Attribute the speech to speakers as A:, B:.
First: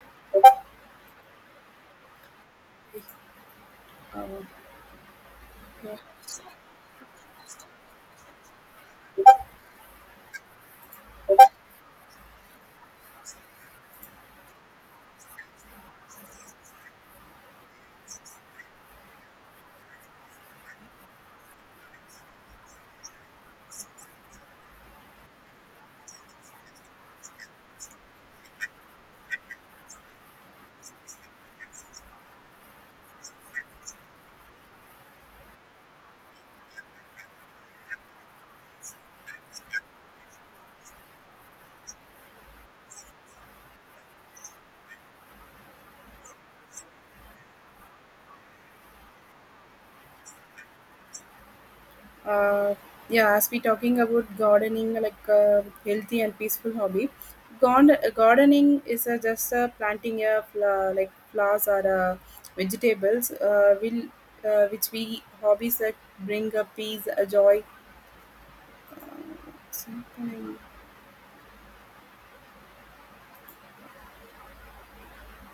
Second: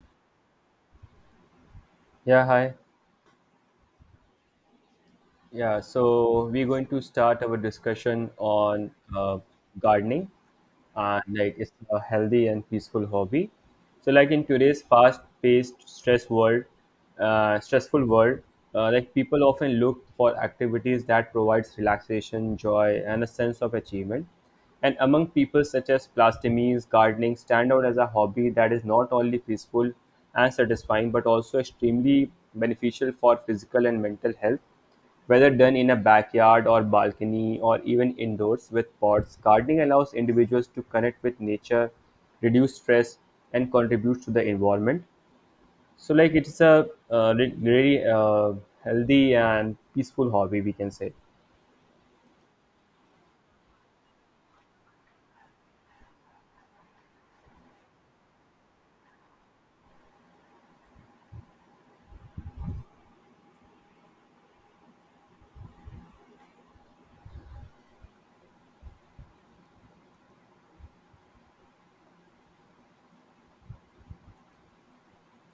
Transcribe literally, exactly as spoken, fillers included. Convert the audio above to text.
A: Yeah, hi. Yeah, so we're going to start our discussion on uh, gardening, and like it's a healthy and peaceful hobby. So like in today's fast-paced, stress world, uh, stressful world, uh, like people often look for activities that provides relaxation, joy, and a sense of achievement. And among people such as plastomies, gardening stand out as a hobby that is not only peaceful and satisfying but also extremely beneficial for physical and mental health, whether done in a backyard or balcony or even indoors with pots, gardening allows individuals to connect with nature, reduce stress, and contribute to the environment. So, like, it's a uh, re- really uh, healthy and peaceful hobby, we can say.
B: uh, yeah, as we talking about gardening like a healthy and peaceful hobby. Gond- gardening is a, just a planting a fla- like flowers or uh, vegetables uh, will uh, which we hobbies that bring a peace a joy something.